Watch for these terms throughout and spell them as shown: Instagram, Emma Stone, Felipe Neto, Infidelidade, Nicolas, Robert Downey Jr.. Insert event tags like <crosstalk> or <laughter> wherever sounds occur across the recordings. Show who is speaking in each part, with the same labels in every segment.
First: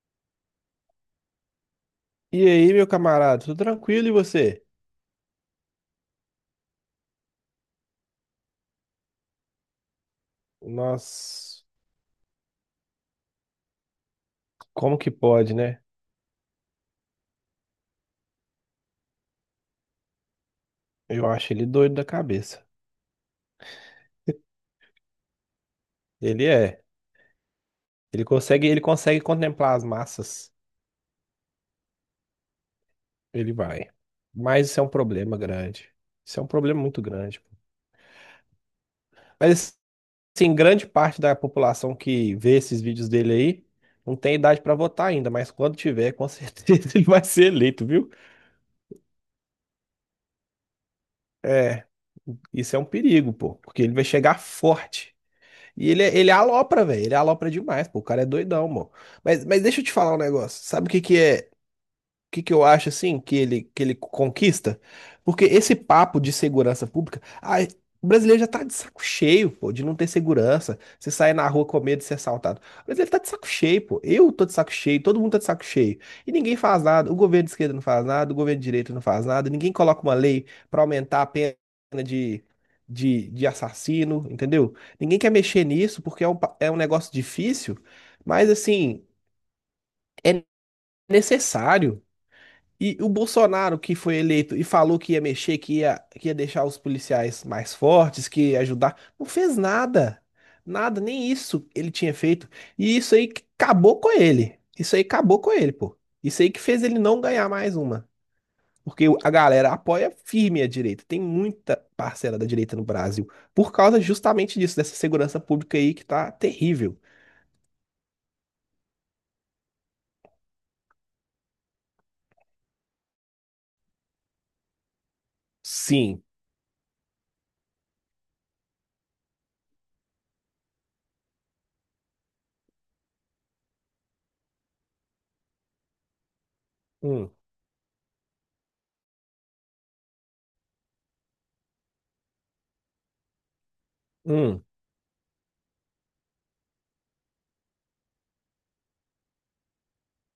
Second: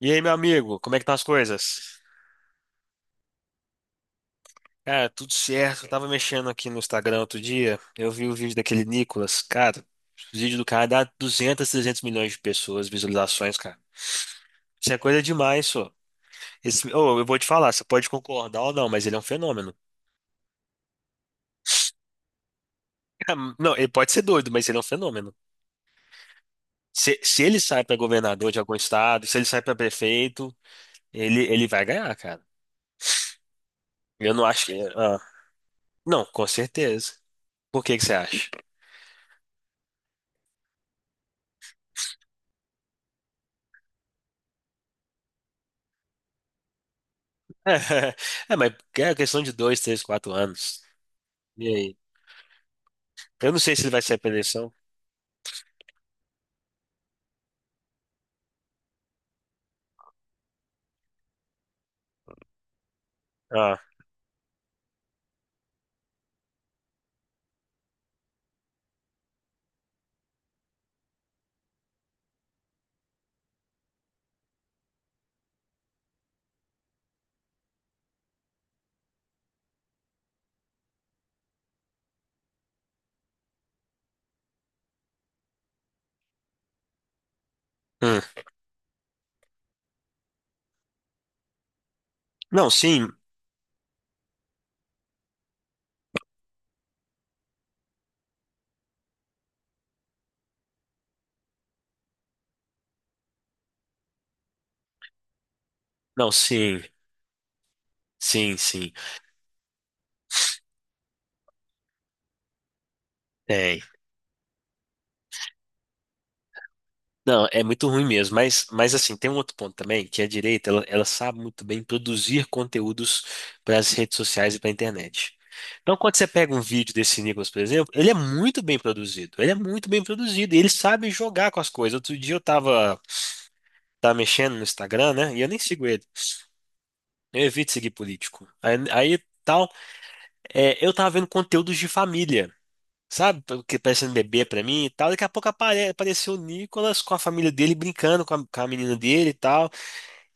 Speaker 1: E aí, meu amigo, como é que estão as coisas?
Speaker 2: E aí, meu camarada, tudo tranquilo e você?
Speaker 1: Cara, tudo certo. Eu tava mexendo aqui no Instagram outro dia, eu vi o vídeo daquele Nicolas. Cara, o vídeo do cara dá
Speaker 2: Nossa,
Speaker 1: 200, 300 milhões de pessoas, visualizações, cara. Isso é
Speaker 2: como que
Speaker 1: coisa
Speaker 2: pode,
Speaker 1: demais,
Speaker 2: né?
Speaker 1: só. Esse, oh, eu vou te falar, você pode concordar ou não, mas ele é um fenômeno.
Speaker 2: Eu acho ele doido da cabeça.
Speaker 1: Cara, não, ele pode ser doido, mas ele é um fenômeno.
Speaker 2: Ele é.
Speaker 1: Se ele sai pra
Speaker 2: Ele
Speaker 1: governador de
Speaker 2: consegue,
Speaker 1: algum
Speaker 2: ele consegue
Speaker 1: estado, se ele sai pra
Speaker 2: contemplar as massas.
Speaker 1: prefeito, ele vai ganhar, cara.
Speaker 2: Ele vai.
Speaker 1: Eu não acho
Speaker 2: Mas
Speaker 1: que.
Speaker 2: isso é um problema grande.
Speaker 1: Não,
Speaker 2: Isso é
Speaker 1: com
Speaker 2: um problema muito
Speaker 1: certeza.
Speaker 2: grande.
Speaker 1: Por que que você acha?
Speaker 2: Mas assim, grande parte da população que vê esses vídeos dele aí não tem idade pra votar ainda, mas quando tiver, com certeza <laughs> ele vai ser eleito, viu?
Speaker 1: <laughs> É, mas é questão de dois, três, quatro anos. E
Speaker 2: É,
Speaker 1: aí?
Speaker 2: isso é um perigo,
Speaker 1: Eu
Speaker 2: pô,
Speaker 1: não sei se
Speaker 2: porque
Speaker 1: ele
Speaker 2: ele
Speaker 1: vai
Speaker 2: vai
Speaker 1: sair pra
Speaker 2: chegar
Speaker 1: eleição.
Speaker 2: forte. E ele, ele é alopra, velho. Ele é alopra demais, pô. O cara é doidão, mano. Mas deixa eu te falar um negócio. Sabe o que que é? Que eu acho assim que ele,
Speaker 1: Ah,
Speaker 2: que ele conquista? Porque esse papo de segurança pública, ai, o brasileiro já tá de saco cheio, pô, de não ter segurança. Você sair na rua com medo de ser assaltado. O brasileiro tá de saco cheio, pô. Eu tô de saco cheio, todo mundo tá de saco cheio. E ninguém faz nada. O governo de esquerda não faz nada, o governo de direita não faz nada. Ninguém coloca uma lei pra aumentar a pena de, de assassino, entendeu? Ninguém quer mexer nisso porque é um negócio difícil,
Speaker 1: hum.
Speaker 2: mas assim, é necessário.
Speaker 1: Não,
Speaker 2: E
Speaker 1: sim.
Speaker 2: o Bolsonaro que foi eleito e falou que ia mexer, que ia deixar os policiais mais fortes, que ia ajudar, não fez nada. Nada, nem isso ele tinha feito. E isso aí que acabou com ele. Isso aí acabou com ele, pô.
Speaker 1: Não,
Speaker 2: Isso aí que
Speaker 1: sim.
Speaker 2: fez ele não ganhar mais uma.
Speaker 1: Sim, sim.
Speaker 2: Porque a galera apoia firme a direita. Tem muita parcela da direita no Brasil. Por
Speaker 1: Tem.
Speaker 2: causa justamente disso, dessa segurança pública aí que tá terrível.
Speaker 1: Não, é muito ruim mesmo. Mas assim, tem um outro ponto também, que a direita, ela sabe muito bem produzir conteúdos para as redes sociais e para a internet. Então, quando
Speaker 2: Sim.
Speaker 1: você pega um vídeo desse Nicolas, por exemplo, ele é muito bem produzido. Ele é muito bem produzido. E ele sabe jogar com as coisas. Outro dia tava mexendo no Instagram, né? E eu nem sigo ele.
Speaker 2: Hum,
Speaker 1: Eu evito seguir político. Tal, é, eu tava vendo conteúdos de família, sabe? O que parece um bebê pra
Speaker 2: hum.
Speaker 1: mim e tal. Daqui a pouco apareceu o Nicolas com a família dele brincando com com a menina dele e tal.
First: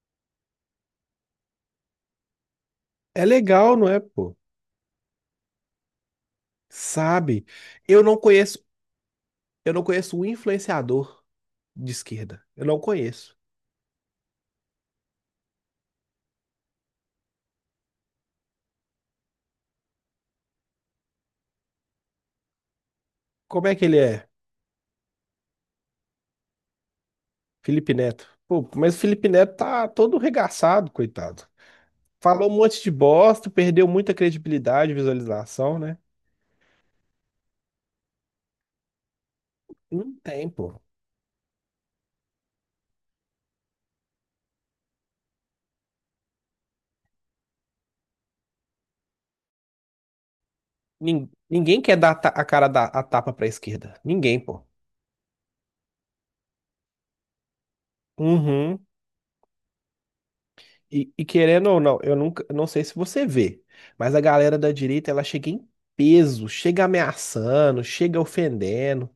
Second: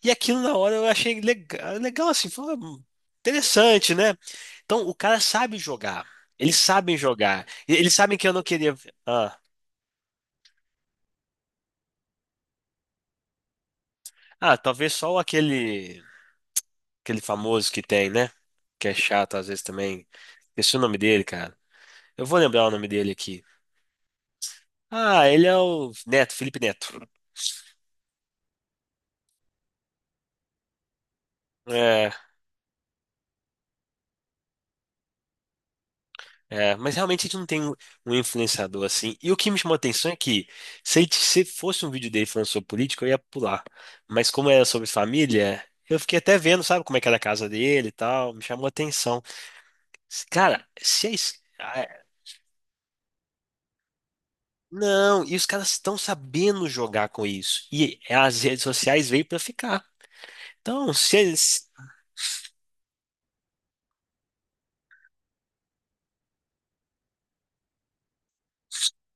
Speaker 1: E aquilo na hora eu achei legal, legal assim, foi
Speaker 2: É legal, não
Speaker 1: interessante,
Speaker 2: é,
Speaker 1: né?
Speaker 2: pô?
Speaker 1: Então o cara sabe jogar. Eles sabem jogar.
Speaker 2: Sabe?
Speaker 1: E eles
Speaker 2: Eu não
Speaker 1: sabem que eu não
Speaker 2: conheço
Speaker 1: queria. Ah,
Speaker 2: Eu não conheço um influenciador de esquerda. Eu não conheço.
Speaker 1: ah, talvez só aquele famoso que tem, né? Que é chato às vezes também. Esqueci o nome dele, cara. Eu vou lembrar o nome dele aqui.
Speaker 2: Como é que ele é?
Speaker 1: Ah, ele é o Neto, Felipe Neto.
Speaker 2: Felipe Neto. Pô, mas o Felipe Neto tá todo regaçado, coitado.
Speaker 1: É,
Speaker 2: Falou um monte de bosta, perdeu muita credibilidade, visualização, né?
Speaker 1: é, mas realmente a gente não tem um influenciador assim. E o que me chamou a atenção
Speaker 2: Não
Speaker 1: é que
Speaker 2: tem, pô.
Speaker 1: se fosse um vídeo dele falando sobre política, eu ia pular. Mas como era sobre família, eu fiquei até vendo, sabe, como é que era a casa dele e tal. Me chamou a atenção. Cara, se é
Speaker 2: Nin-
Speaker 1: isso. ah,
Speaker 2: Ninguém quer
Speaker 1: é-
Speaker 2: dar a cara da a tapa pra esquerda. Ninguém, pô.
Speaker 1: Não, e os caras estão sabendo jogar com isso. E as redes
Speaker 2: Uhum.
Speaker 1: sociais veio pra ficar. Então,
Speaker 2: E,
Speaker 1: se
Speaker 2: e
Speaker 1: eles.
Speaker 2: querendo ou não, eu não sei se você vê, mas a galera da direita, ela chega em peso, chega ameaçando, chega ofendendo.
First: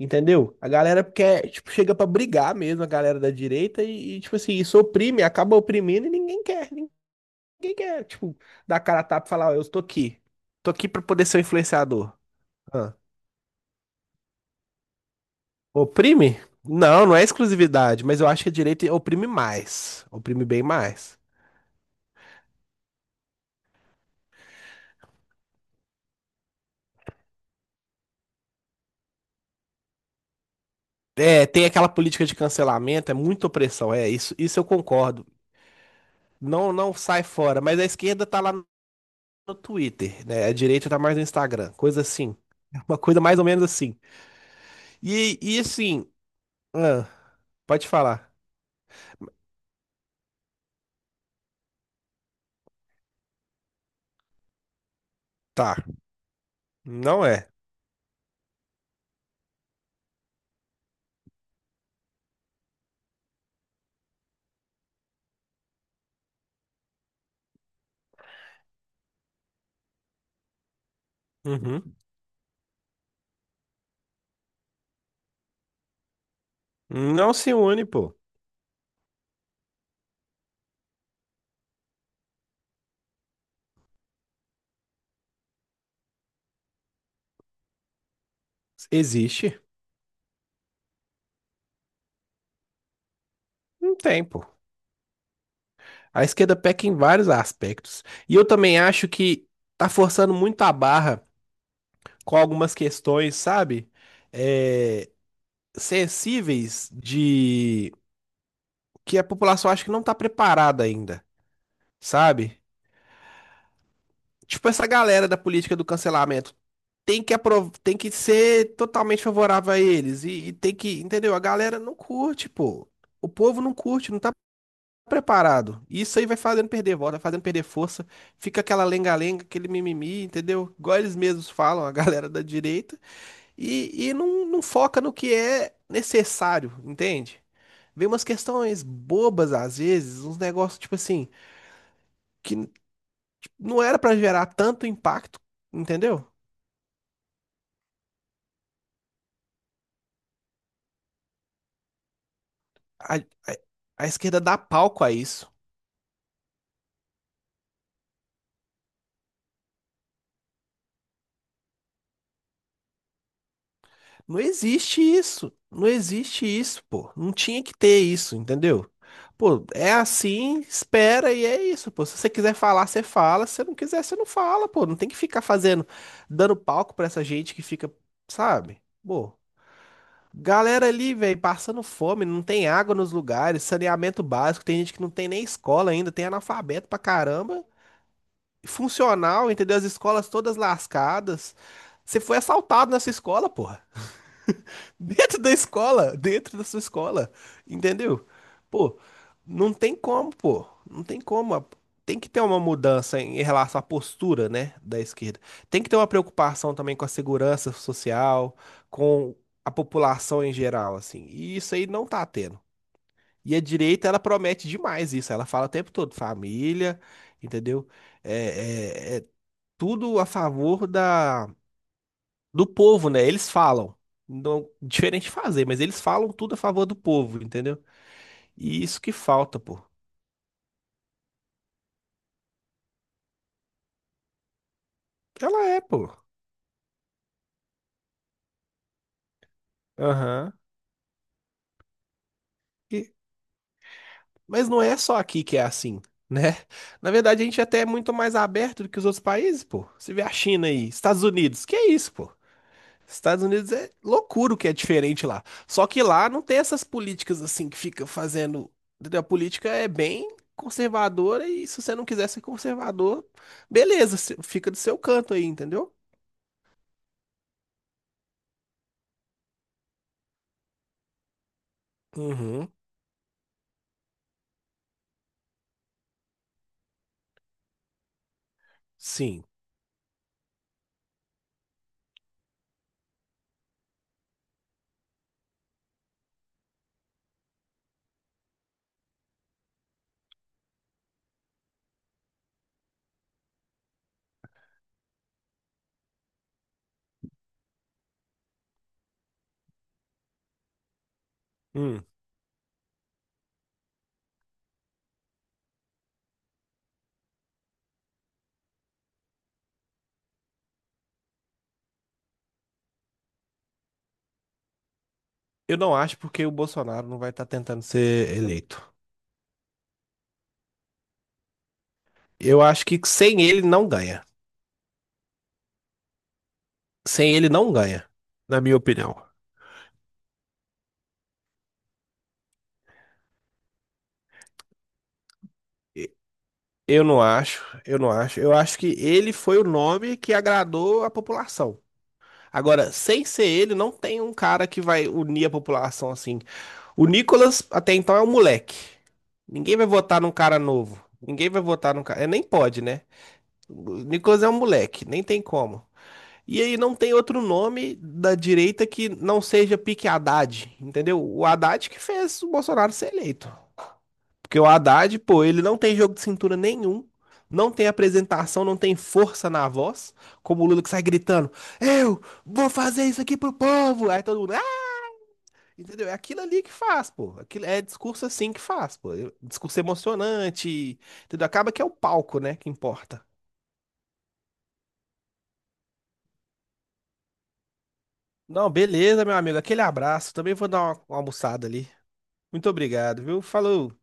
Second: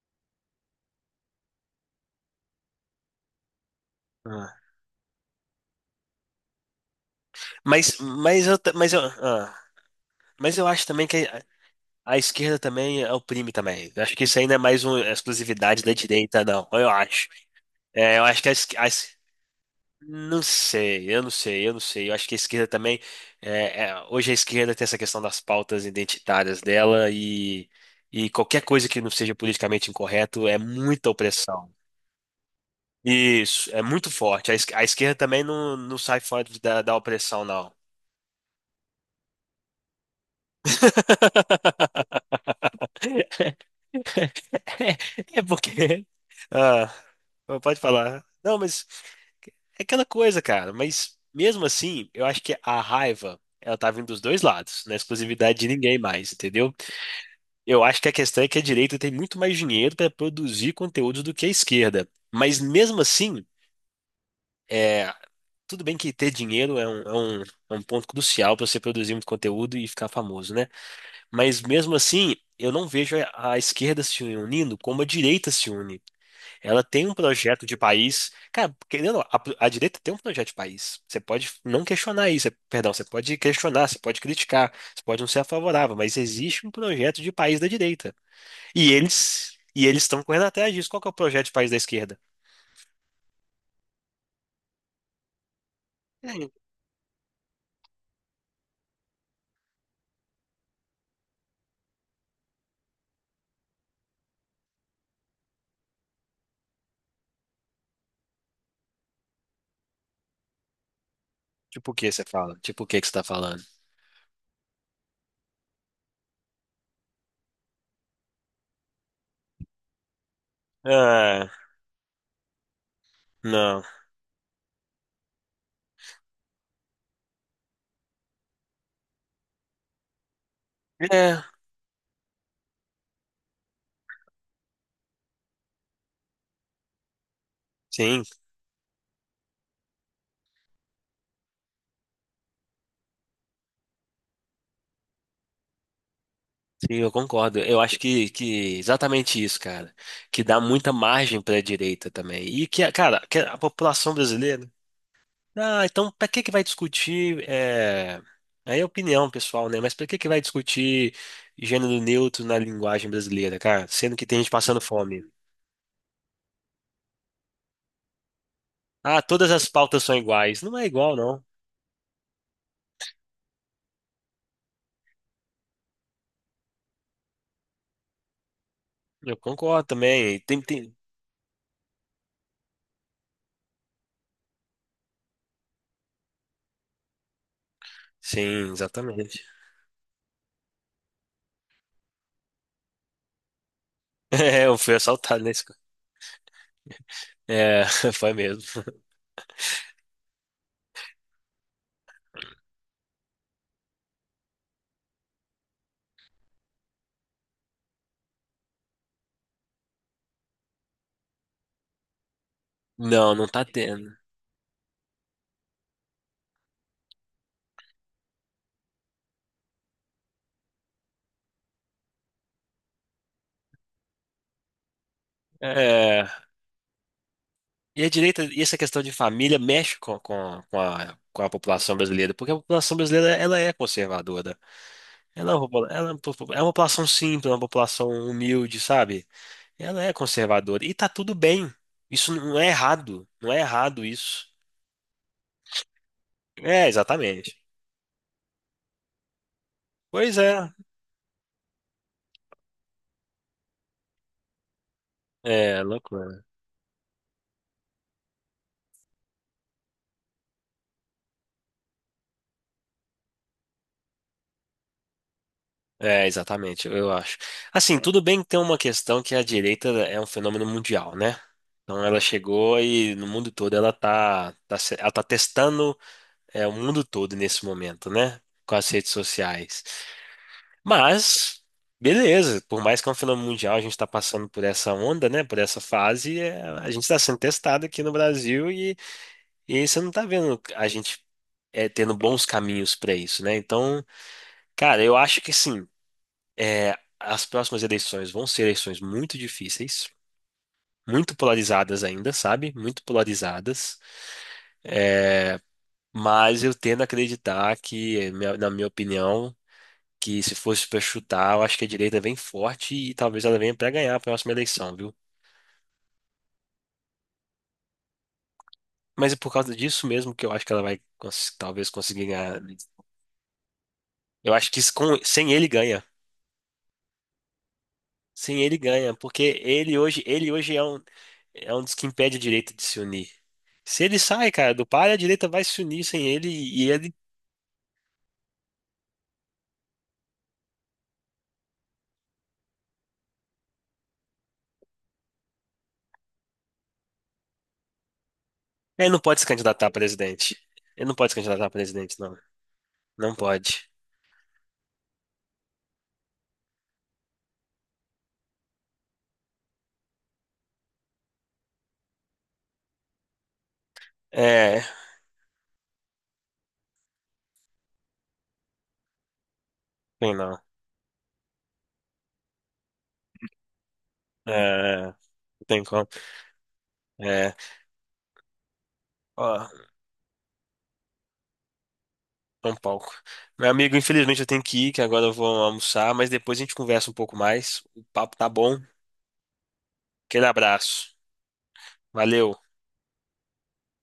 Speaker 2: Entendeu? A galera quer, tipo, chega pra brigar mesmo, a galera da direita, tipo assim,
Speaker 1: Ah,
Speaker 2: isso oprime, acaba oprimindo e ninguém quer, ninguém quer, tipo,
Speaker 1: Mas eu, ta-
Speaker 2: dar a
Speaker 1: mas
Speaker 2: cara
Speaker 1: eu,
Speaker 2: a tapa e falar, ó,
Speaker 1: ah,
Speaker 2: eu tô aqui,
Speaker 1: mas eu
Speaker 2: tô
Speaker 1: acho
Speaker 2: aqui pra
Speaker 1: também que
Speaker 2: poder ser um influenciador.
Speaker 1: a esquerda
Speaker 2: Ah,
Speaker 1: também oprime também. Eu acho que isso ainda é mais uma exclusividade da
Speaker 2: Oprime?
Speaker 1: direita, não. Eu
Speaker 2: Não, não é
Speaker 1: acho.
Speaker 2: exclusividade,
Speaker 1: É,
Speaker 2: mas
Speaker 1: eu
Speaker 2: eu
Speaker 1: acho
Speaker 2: acho
Speaker 1: que
Speaker 2: que a direita oprime mais,
Speaker 1: não
Speaker 2: oprime bem
Speaker 1: sei,
Speaker 2: mais.
Speaker 1: eu não sei. Eu acho que a esquerda também. É, é, hoje a esquerda tem essa questão das pautas identitárias dela e qualquer coisa que não seja politicamente incorreto é muita
Speaker 2: É, tem
Speaker 1: opressão.
Speaker 2: aquela política de cancelamento, é muita
Speaker 1: Isso, é
Speaker 2: opressão, é,
Speaker 1: muito
Speaker 2: isso,
Speaker 1: forte.
Speaker 2: isso eu
Speaker 1: A esquerda
Speaker 2: concordo.
Speaker 1: também não sai fora
Speaker 2: Não, não
Speaker 1: da
Speaker 2: sai
Speaker 1: opressão,
Speaker 2: fora,
Speaker 1: não.
Speaker 2: mas a esquerda tá lá no Twitter, né? A direita tá mais no Instagram, coisa
Speaker 1: <laughs>
Speaker 2: assim. <laughs> Uma coisa mais ou menos assim.
Speaker 1: <laughs>
Speaker 2: E,
Speaker 1: É
Speaker 2: e
Speaker 1: porque.
Speaker 2: assim,
Speaker 1: Ah,
Speaker 2: ah,
Speaker 1: pode
Speaker 2: pode
Speaker 1: falar.
Speaker 2: falar.
Speaker 1: Não, mas é aquela coisa, cara. Mas mesmo assim, eu acho que a raiva, ela tá vindo dos dois lados, não é exclusividade de
Speaker 2: Tá,
Speaker 1: ninguém mais, entendeu?
Speaker 2: não é.
Speaker 1: Eu acho que a questão é que a direita tem muito mais dinheiro para produzir conteúdo do que a esquerda. Mas mesmo assim, é, tudo bem que ter dinheiro é é um ponto crucial para você produzir muito conteúdo e ficar famoso, né? Mas mesmo
Speaker 2: Uhum.
Speaker 1: assim, eu não vejo a esquerda se unindo como a direita se une. Ela tem um
Speaker 2: Não se
Speaker 1: projeto de
Speaker 2: une, pô.
Speaker 1: país. Cara, querendo, ou não, a direita tem um projeto de país. Você pode não questionar isso, é, perdão, você pode questionar, você pode criticar, você pode não ser favorável, mas existe um projeto de país da direita.
Speaker 2: Existe?
Speaker 1: E eles estão correndo atrás disso. Qual que é o projeto de país da esquerda?
Speaker 2: Não tem, pô. A
Speaker 1: É,
Speaker 2: esquerda peca em vários aspectos. E eu também acho que tá forçando muito a barra com algumas questões, sabe? É, sensíveis de que a população acha que não tá preparada ainda,
Speaker 1: tipo o que você fala?
Speaker 2: sabe?
Speaker 1: Tipo o que que você está falando?
Speaker 2: Tipo, essa galera da política do cancelamento tem que ser totalmente favorável a eles. E tem que, entendeu? A
Speaker 1: Ah,
Speaker 2: galera não curte, pô. O povo não
Speaker 1: não.
Speaker 2: curte, não tá preparado. E isso aí vai fazendo perder voto, vai fazendo perder força. Fica aquela lenga-lenga, aquele mimimi, entendeu? Igual eles
Speaker 1: É,
Speaker 2: mesmos falam, a <laughs> galera da direita. E não, não foca no que é necessário, entende? Vem
Speaker 1: sim,
Speaker 2: umas questões bobas às vezes, uns negócios tipo assim, que não era pra gerar tanto impacto, entendeu?
Speaker 1: sim, eu concordo. Eu acho que exatamente isso, cara. Que dá muita margem para a direita também. E que,
Speaker 2: a, a
Speaker 1: cara, que a
Speaker 2: a
Speaker 1: população
Speaker 2: esquerda dá
Speaker 1: brasileira.
Speaker 2: palco a isso.
Speaker 1: Ah, então para que que vai discutir? É... Aí é opinião pessoal, né? Mas para que que vai discutir gênero neutro na linguagem brasileira, cara? Sendo que tem
Speaker 2: Não
Speaker 1: gente passando
Speaker 2: existe
Speaker 1: fome.
Speaker 2: isso. Não existe isso, pô. Não tinha que ter isso, entendeu?
Speaker 1: Ah, todas
Speaker 2: Pô,
Speaker 1: as
Speaker 2: é
Speaker 1: pautas são iguais.
Speaker 2: assim,
Speaker 1: Não é igual,
Speaker 2: espera
Speaker 1: não.
Speaker 2: e é isso, pô. Se você quiser falar, você fala. Se você não quiser, você não fala, pô. Não tem que ficar fazendo, dando palco pra essa gente que fica, sabe?
Speaker 1: Eu
Speaker 2: Pô,
Speaker 1: concordo também. Tem,
Speaker 2: galera
Speaker 1: tem...
Speaker 2: ali, velho, passando fome, não tem água nos lugares, saneamento básico, tem gente que não tem nem escola ainda, tem analfabeto pra caramba
Speaker 1: Sim, exatamente.
Speaker 2: funcional,
Speaker 1: <laughs>
Speaker 2: entendeu? As escolas todas lascadas. Você foi assaltado nessa escola, porra.
Speaker 1: É, eu fui
Speaker 2: <laughs> Dentro
Speaker 1: assaltado
Speaker 2: da
Speaker 1: nesse.
Speaker 2: escola, dentro da sua escola,
Speaker 1: É, <laughs>
Speaker 2: entendeu?
Speaker 1: foi mesmo.
Speaker 2: Pô, não tem como, pô. Não tem como. Tem que ter uma mudança em relação à postura, né, da esquerda. Tem que ter uma preocupação também com a segurança social, com a população em geral, assim. E isso aí não tá tendo.
Speaker 1: Não, não
Speaker 2: E a
Speaker 1: tá
Speaker 2: direita,
Speaker 1: tendo.
Speaker 2: ela promete demais isso. Ela fala o tempo todo, família, entendeu? É, é, é, tudo a favor do povo, né? Eles falam. Não, diferente de fazer, mas eles
Speaker 1: É,
Speaker 2: falam tudo a favor do povo, entendeu?
Speaker 1: e a direita, e essa
Speaker 2: E isso
Speaker 1: questão de
Speaker 2: que
Speaker 1: família
Speaker 2: falta, pô.
Speaker 1: mexe com com a população brasileira, porque a população brasileira ela é conservadora. Ela é uma
Speaker 2: Ela é,
Speaker 1: popula-
Speaker 2: pô.
Speaker 1: ela é uma popu- é uma população simples, uma população humilde, sabe? Ela é
Speaker 2: Aham.
Speaker 1: conservadora. E tá tudo bem. Isso não é
Speaker 2: E-
Speaker 1: errado. Não é errado isso.
Speaker 2: Mas não é só aqui que é assim, <laughs> né?
Speaker 1: É,
Speaker 2: Na verdade, a
Speaker 1: exatamente.
Speaker 2: gente até é muito mais aberto do que os outros países, pô. Você vê a
Speaker 1: Pois
Speaker 2: China
Speaker 1: é.
Speaker 2: aí, Estados Unidos, que é isso, pô? Estados Unidos é loucura o que é diferente lá.
Speaker 1: É,
Speaker 2: Só que lá não
Speaker 1: loucura.
Speaker 2: tem essas políticas assim que fica fazendo, entendeu? A política é bem conservadora e se você não quiser ser conservador, beleza, você fica do seu canto aí, entendeu?
Speaker 1: É, exatamente, eu acho. Assim, tudo bem que tem uma questão que a direita é um fenômeno mundial, né? Então ela
Speaker 2: Uhum,
Speaker 1: chegou e no mundo todo ela ela tá testando é, o mundo todo nesse momento, né? Com as redes
Speaker 2: sim.
Speaker 1: sociais. Mas, beleza, por mais que é um fenômeno mundial, a gente está passando por essa onda, né? Por essa fase, é, a gente está sendo testado aqui no Brasil e aí você não está vendo a gente é, tendo bons caminhos para isso, né? Então, cara, eu acho que sim, é, as próximas eleições vão ser eleições muito difíceis, muito polarizadas
Speaker 2: Hum.
Speaker 1: ainda, sabe? Muito polarizadas, mas eu tendo a acreditar que, é, na minha opinião, que se fosse para chutar, eu acho que a direita vem forte e talvez ela venha para ganhar a próxima eleição, viu?
Speaker 2: Eu não acho porque o Bolsonaro não vai estar tentando ser eleito.
Speaker 1: Mas é por causa disso mesmo que eu acho que ela vai talvez conseguir ganhar.
Speaker 2: Eu acho que sem ele não ganha.
Speaker 1: Eu acho que isso sem ele ganha.
Speaker 2: Sem ele não ganha,
Speaker 1: Sem
Speaker 2: na minha
Speaker 1: ele ganha,
Speaker 2: opinião.
Speaker 1: porque ele hoje é um dos que impede a direita de se unir. Se ele sai, cara, do par, a direita vai se unir
Speaker 2: E-
Speaker 1: sem ele
Speaker 2: Eu não acho, eu não acho. Eu acho que ele foi o nome que agradou a população. Agora, sem ser ele, não tem um cara que vai unir a população assim. O Nicolas, até então, é um moleque.
Speaker 1: ele não pode se
Speaker 2: Ninguém vai
Speaker 1: candidatar a
Speaker 2: votar num
Speaker 1: presidente.
Speaker 2: cara novo.
Speaker 1: Ele não pode se
Speaker 2: Ninguém vai
Speaker 1: candidatar a
Speaker 2: votar num
Speaker 1: presidente,
Speaker 2: cara. É,
Speaker 1: não.
Speaker 2: nem pode, né?
Speaker 1: Não pode.
Speaker 2: O Nicolas é um moleque, nem tem como. E aí não tem outro nome da direita que não seja Pique Haddad, entendeu? O Haddad que fez o Bolsonaro ser eleito. Porque o
Speaker 1: É,
Speaker 2: Haddad, pô, ele não tem jogo de cintura nenhum, não tem apresentação, não tem força na voz,
Speaker 1: tem não.
Speaker 2: como o Lula que sai gritando: Eu vou fazer isso aqui pro povo! Aí todo mundo, ah!
Speaker 1: É, não tem como.
Speaker 2: Entendeu? É aquilo ali que faz, pô.
Speaker 1: É,
Speaker 2: Aquilo é discurso assim que faz, pô. É
Speaker 1: ó.
Speaker 2: discurso emocionante, entendeu? Acaba que é o palco, né,
Speaker 1: É
Speaker 2: que
Speaker 1: um palco.
Speaker 2: importa.
Speaker 1: Meu amigo, infelizmente eu tenho que ir, que agora eu vou almoçar, mas depois a gente conversa um pouco mais. O papo tá
Speaker 2: Não,
Speaker 1: bom.
Speaker 2: beleza, meu amigo. Aquele abraço.
Speaker 1: Aquele
Speaker 2: Também vou dar uma
Speaker 1: abraço.
Speaker 2: uma almoçada ali.
Speaker 1: Valeu.
Speaker 2: Muito obrigado, viu? Falou.